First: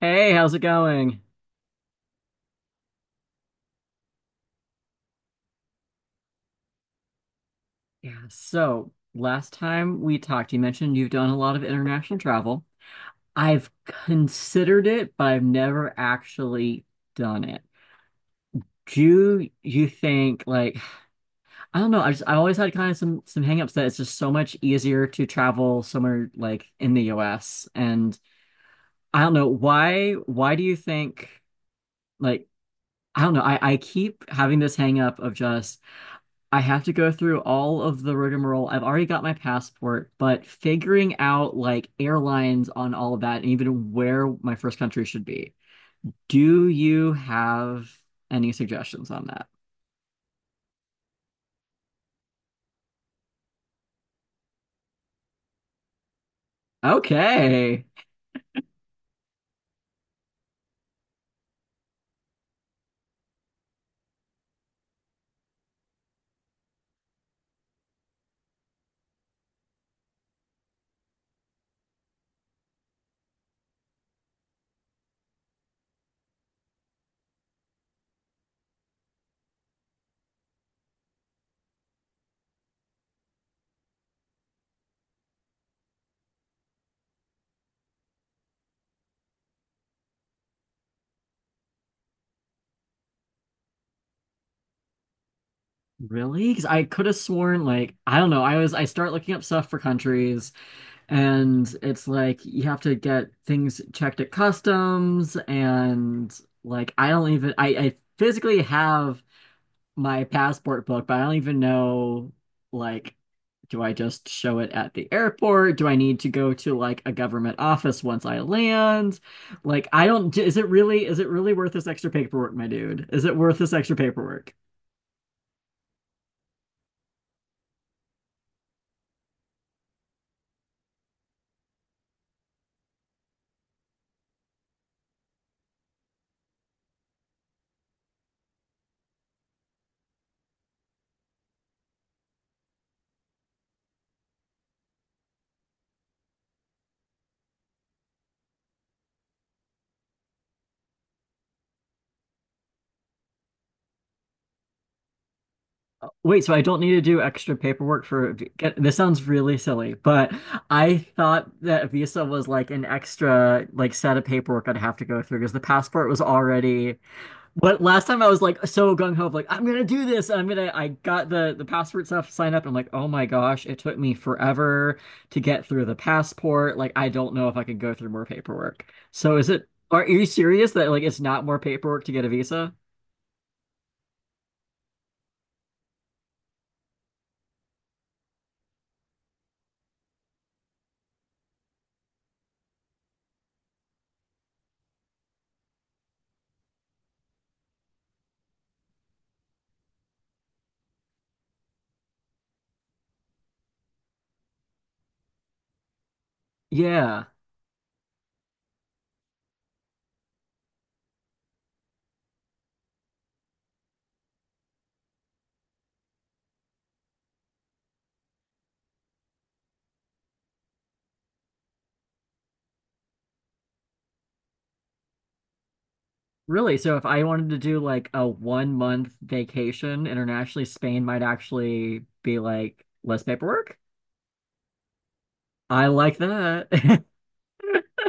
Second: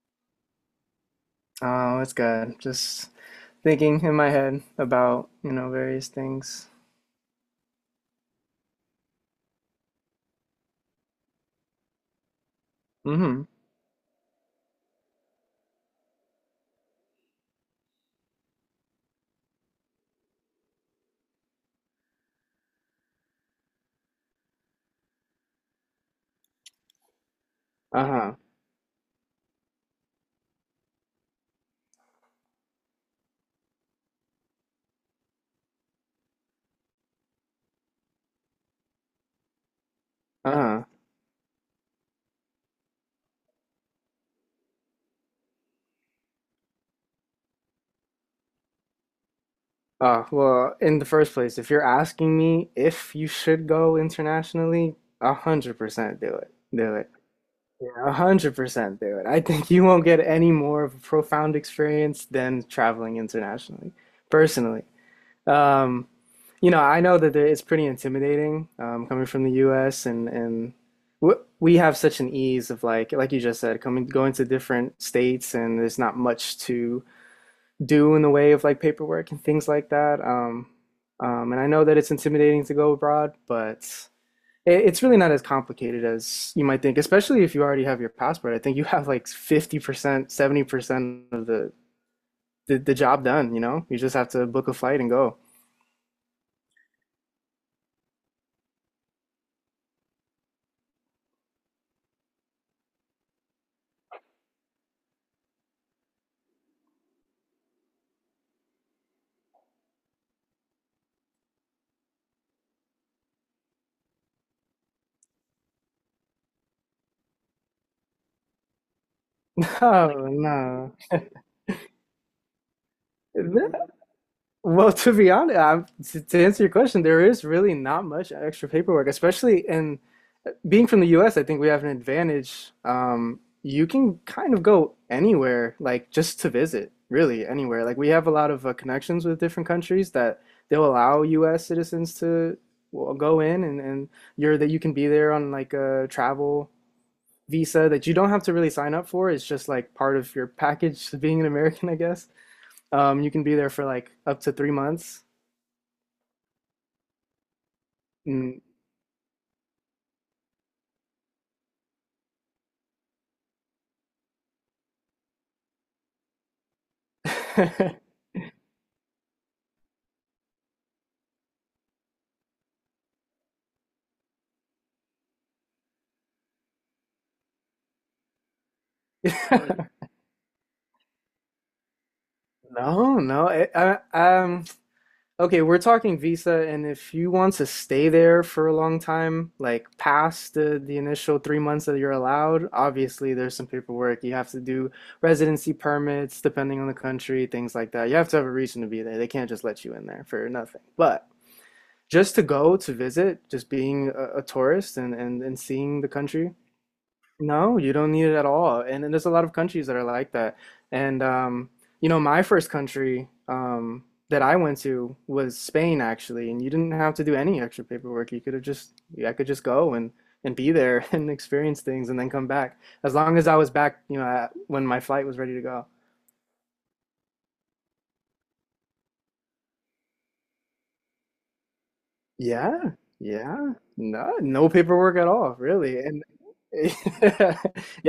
Hey, how's it going? Oh, it's good. Just thinking in my head about, you know, various things. Yeah, so last time we talked, you mentioned you've done a lot of international travel. Mm-hmm. I've considered it, but I've never actually done it. Do you think like I don't know, I just I always had kind of some hangups that it's just so much easier to travel somewhere like in the US. And Uh-huh. I don't know why do you think like I don't know, I keep having this hang up of just I have to go through all of the rigmarole. I've already got my passport, but Uh-huh. figuring out like airlines on all of that and even where my first country should be. Do you have any suggestions on that? Well, in the first place, if you're asking me if you should go internationally, 100% do it. Do it. Okay. Yeah, 100% do it. I think you won't get any more of a profound experience than traveling internationally, personally. Um, I know that it's pretty intimidating coming from the U.S. and we have such an ease of like you just said, coming going to different states, and there's not much to do in the way of like paperwork and things like that. And I know that it's intimidating to go abroad, but it's really not as complicated as you might think, especially if you already have your passport. I think you have like 50%, 70% of the job done, you know? You just have to book a flight and go. Really? Because I could have sworn like I don't know. I was I start looking up stuff for countries and it's like you have to get things checked at customs, and like I don't even I physically have my passport book, but I don't even know like do I just show it at the airport? Do I need to go to like a government office once I land? Like I No, don't is it really worth this extra paperwork, my dude? Is it worth this no. extra paperwork? Well, to be honest, to answer your question, there is really not much extra paperwork, especially in being from the US. I think we have an advantage. You can kind of go anywhere, like just to visit, really anywhere. Like we have a lot of connections with different countries that they'll allow US citizens to, well, go in, and you're that you can be there on like a travel visa that you don't have to really sign up for. It's just like part of your package to being an American, I guess. You can be there for like up to 3 months. Wait, so I don't need to do extra paperwork for Mm. get, this sounds really silly, but I thought that Visa was like an extra like set of paperwork I'd have to go through because the passport was already. But last time I was like so gung ho, like I'm gonna do this. I'm gonna. I got the passport stuff signed up. And I'm like, oh my gosh, it took me forever to get through the passport. Like I don't know if I can go through more paperwork. So is it? Are you serious that like it's not more paperwork to get a visa? No, no. Okay, we're talking visa, and if you want to stay there for a long time, like past the initial 3 months that you're allowed, obviously there's some paperwork. You have to do residency permits, depending on the country, things like that. You have to have a reason to be there. They can't just let you in there for nothing. But just to go to visit, just being a tourist and seeing the country. Yeah, No, you don't need it at all. And there's a lot of countries that are like that. And You know, my first country, that I went to was Spain, actually. And you didn't have to do any extra paperwork. You could have just, I could just go and be there and experience things and then come back. As long as I was back, you know, when my flight was ready to go. really. So if I wanted to do like a 1 month vacation internationally, Spain might actually be like Yeah, less yeah. paperwork. No, no paperwork at all, I really. like And that. yeah,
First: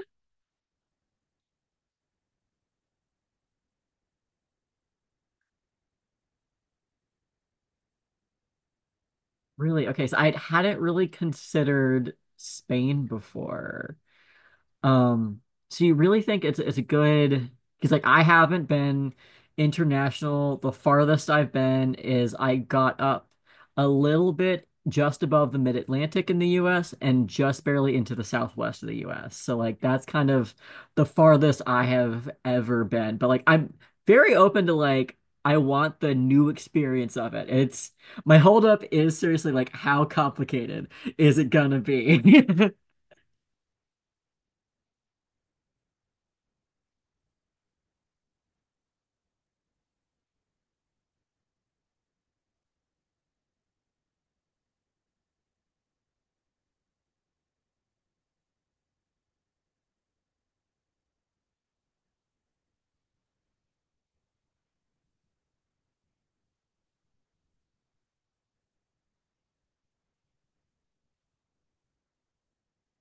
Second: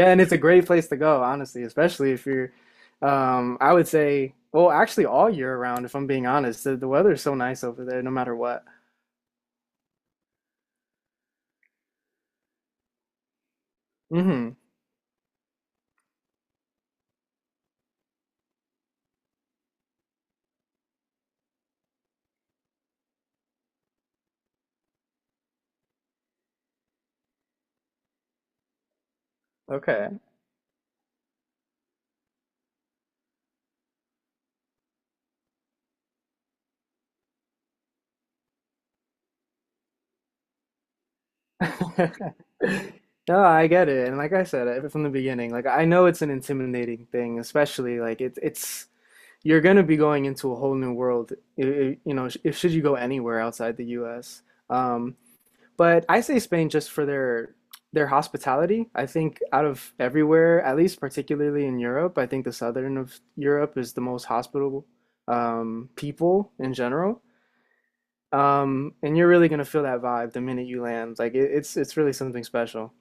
and it's a great place to go, honestly, especially if you're I would say, well, actually all year round, if I'm being honest. The weather is so nice over there no matter what. Really? Okay, so I hadn't really considered Spain before. Hmm. Um, so you really think it's a good, because like I haven't been international. The farthest I've been is I got up a little bit just above the mid-Atlantic in the US and just barely into the southwest of the US. So like that's Okay. kind of the farthest I have ever been. But like I'm very open to like I want the new experience of it. It's my holdup is seriously like how complicated is it gonna be? No, I get it. And like I said, from the beginning, like I know it's an intimidating thing, especially like it's you're gonna be going into a whole new world. You know, if should you go anywhere outside the US. Um, But I say Spain just for their hospitality. I think out of everywhere, at least particularly in Europe, I think the southern of Europe is the most hospitable, people in general. And you're really gonna feel that vibe the minute you land. It's really something special.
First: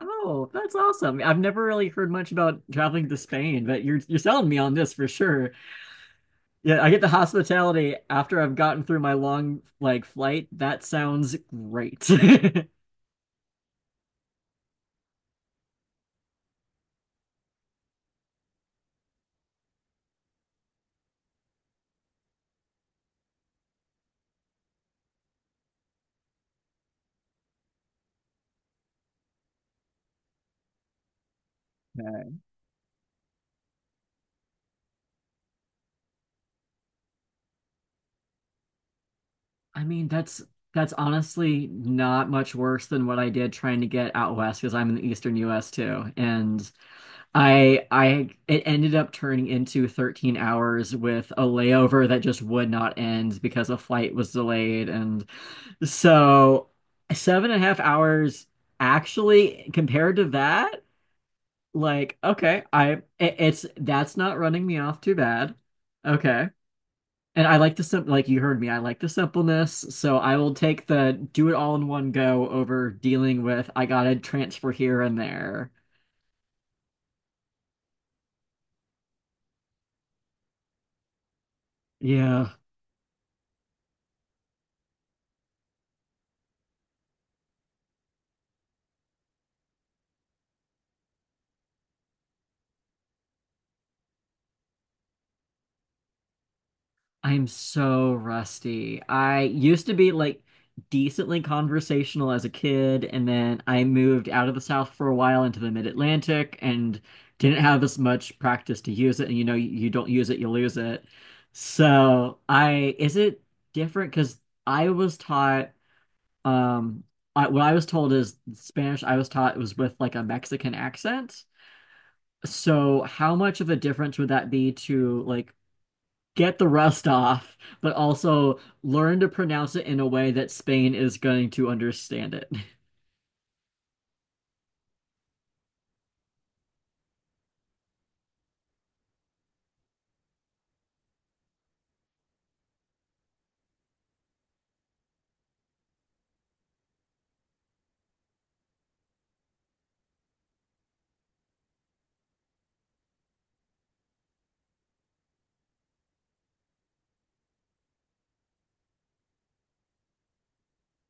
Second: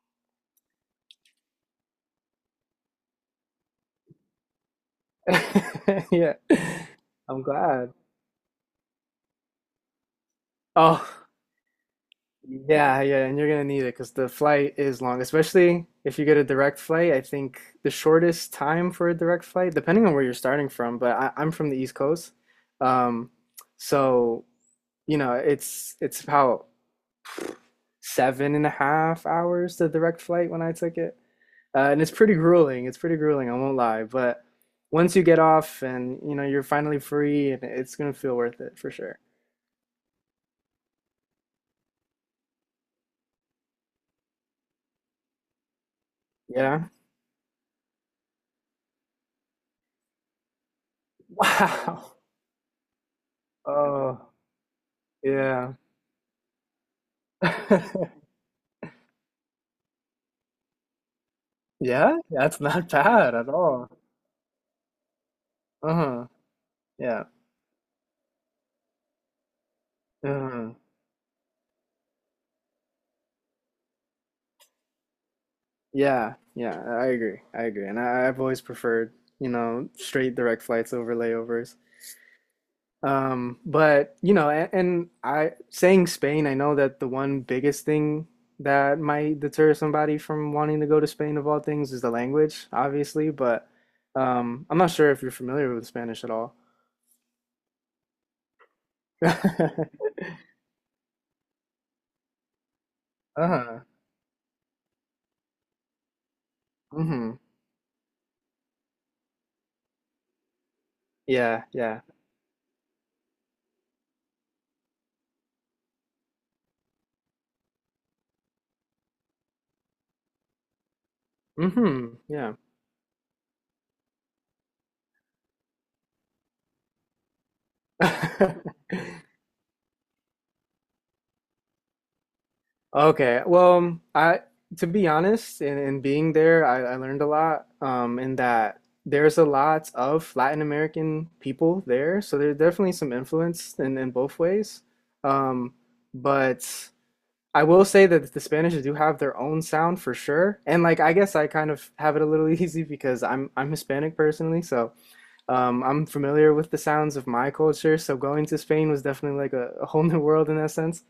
Oh, that's awesome. I've never really heard much about traveling to Spain, but you're selling me on this for sure. Yeah, Yeah, I get the I'm glad. hospitality after I've gotten through my long like flight. That Oh. sounds great. Yeah, yeah, and you're gonna need it because the flight is long, especially if you get a direct flight. I think the shortest time for a direct flight, depending on where you're starting from, but I'm from the East Coast. um, so you know it's about seven and a half hours the direct flight when I took it. And it's pretty Okay. grueling. It's pretty grueling, I won't lie, but once you get off and you know you're finally free, and it's gonna feel worth it for sure. I mean, that's honestly not much worse than what I did trying to get out west, because I'm in the eastern US too. And Yeah. I it ended up turning into 13 hours with a layover Wow. that just would not end because a flight Oh, was delayed. And yeah. so seven and a half hours actually compared to that, Yeah, like, that's okay, not I bad it, at it's all. that's not running me off too bad. Uh-huh. Okay. Yeah. And I like the simple, like you heard me, I like the simpleness. So I will Uh-huh. take the do it all in one go over dealing with I gotta transfer here and there. Yeah. Yeah. I agree. I agree. I've always preferred, you know, straight direct flights over layovers. Yeah. But you know, and I saying Spain, I know that the one biggest thing that might deter somebody from wanting to go to Spain of all things is the language, obviously, but I'm not sure if you're familiar with Spanish at all. I'm so rusty. I used to be like decently conversational as a kid, and then I Uh-huh. moved out of the South for a while into the mid-Atlantic and Mm-hmm. didn't have as much practice to use it. And you know, you don't use it, you lose it. Yeah, yeah. So I, is it different? Because I was taught, um, I, what I was told is Spanish I was taught was with like a Mexican accent. Mm-hmm. Yeah. So how much of a difference would that be to like get the rust off, but also learn to pronounce it in a way that Spain is going to understand it? Okay. Well, I To be honest, in being there, I learned a lot. In that there's a lot of Latin American people there, so there's definitely some influence in both ways. Um, but I will say that the Spanish do have their own sound for sure. And like I guess I kind of have it a little easy because I'm Hispanic personally, so I'm familiar with the sounds of my culture. So going to Spain was definitely like a whole new world in that sense.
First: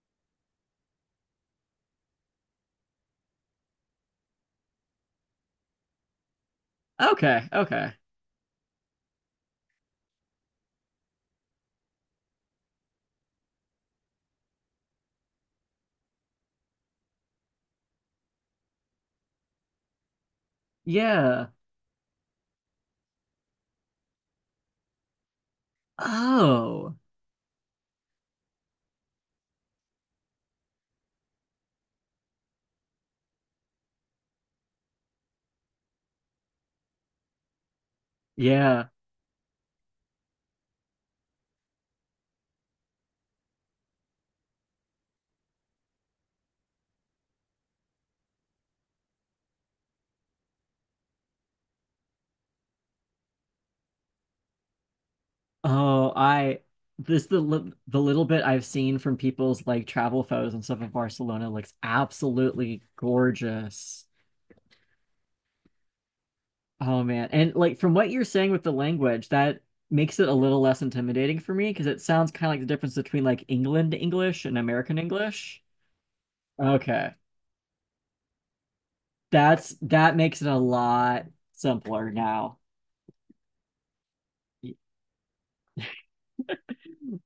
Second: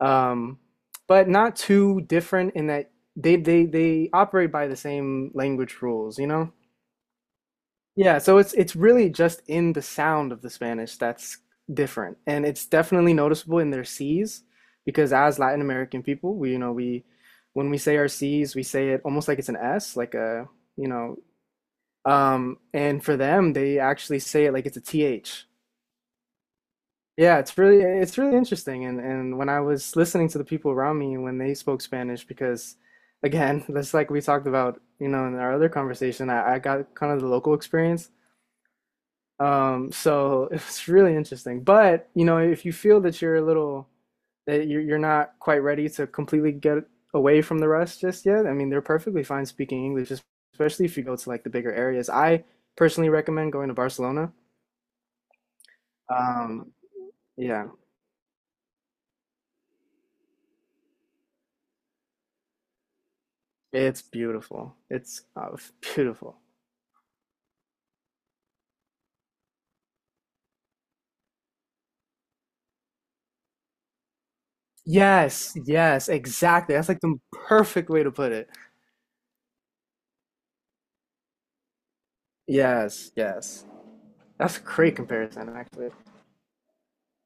um, but not too different in that they operate by the same language rules, you know? Okay, okay. Yeah, so it's really just in the sound of the Spanish that's different, and it's definitely noticeable in their C's, because as Latin American people, we you know we when we say our C's, we say it almost like it's an S, like a you know, Yeah. And for them, they actually say it like it's a TH. Oh, Yeah, it's really interesting. And when I was listening to the people around me when they spoke Spanish, because again, that's like we talked about, you know, in our other conversation, I got kind of the local experience. yeah. So it's really interesting. But, you know, if you feel that you're a little, that you're not quite ready to completely get away from the rest just yet, I mean, they're perfectly fine speaking English, especially if you go to like the bigger areas. I personally recommend going to Barcelona. Oh, I Um, this the yeah. li- the little bit I've seen from people's like travel photos and stuff of Barcelona looks absolutely It's gorgeous. beautiful. It's beautiful. Oh man. And like from what you're saying with the language, that makes it a little less intimidating for me, because it sounds kind of like the difference between like England English and American Yes, English. yes, exactly. That's like Okay. the perfect way to put it. That's that makes it a lot simpler now. Yes, yes. That's a great comparison, actually.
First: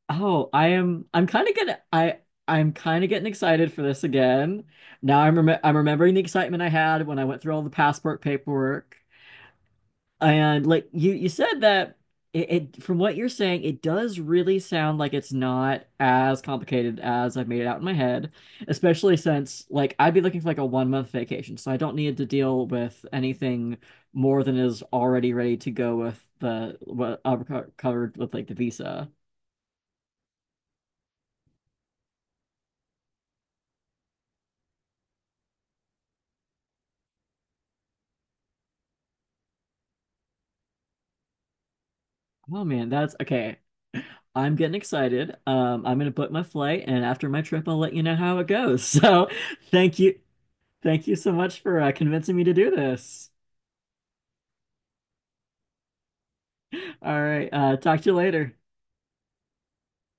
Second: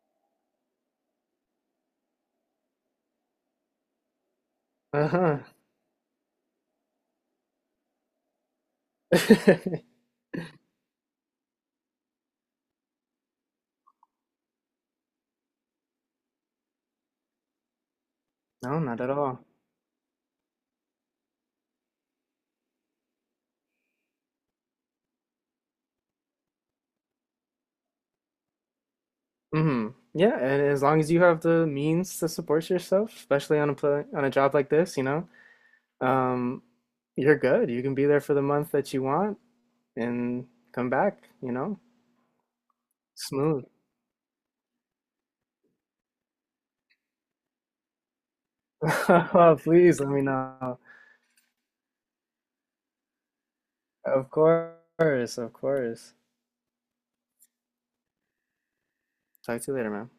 Oh, I am I'm kind of getting I I'm kind of getting excited for this again. Now I'm Uh-huh. rem I'm remembering the excitement I had when I went through all the passport paperwork. And like you said that it, it from what you're saying, it does really sound like it's not as complicated as I've made it out in my head, No, not at especially all. since like I'd be looking for like a 1 month vacation, so I don't need to deal with anything more than is already ready to go with the what covered with like the visa. Hmm. Yeah, and as long as you have the means to support yourself, especially on a pla on a job like this, you know, um, you're good. You can be there for the month that you want and come back, you know, Oh man, that's okay. smooth. I'm getting excited. I'm gonna book my flight, and after my trip, I'll let you know how it goes. So, thank Please let you, me know. thank you so much for convincing me to do this. Of course, of course. All right, talk to you later. Talk to you later, man.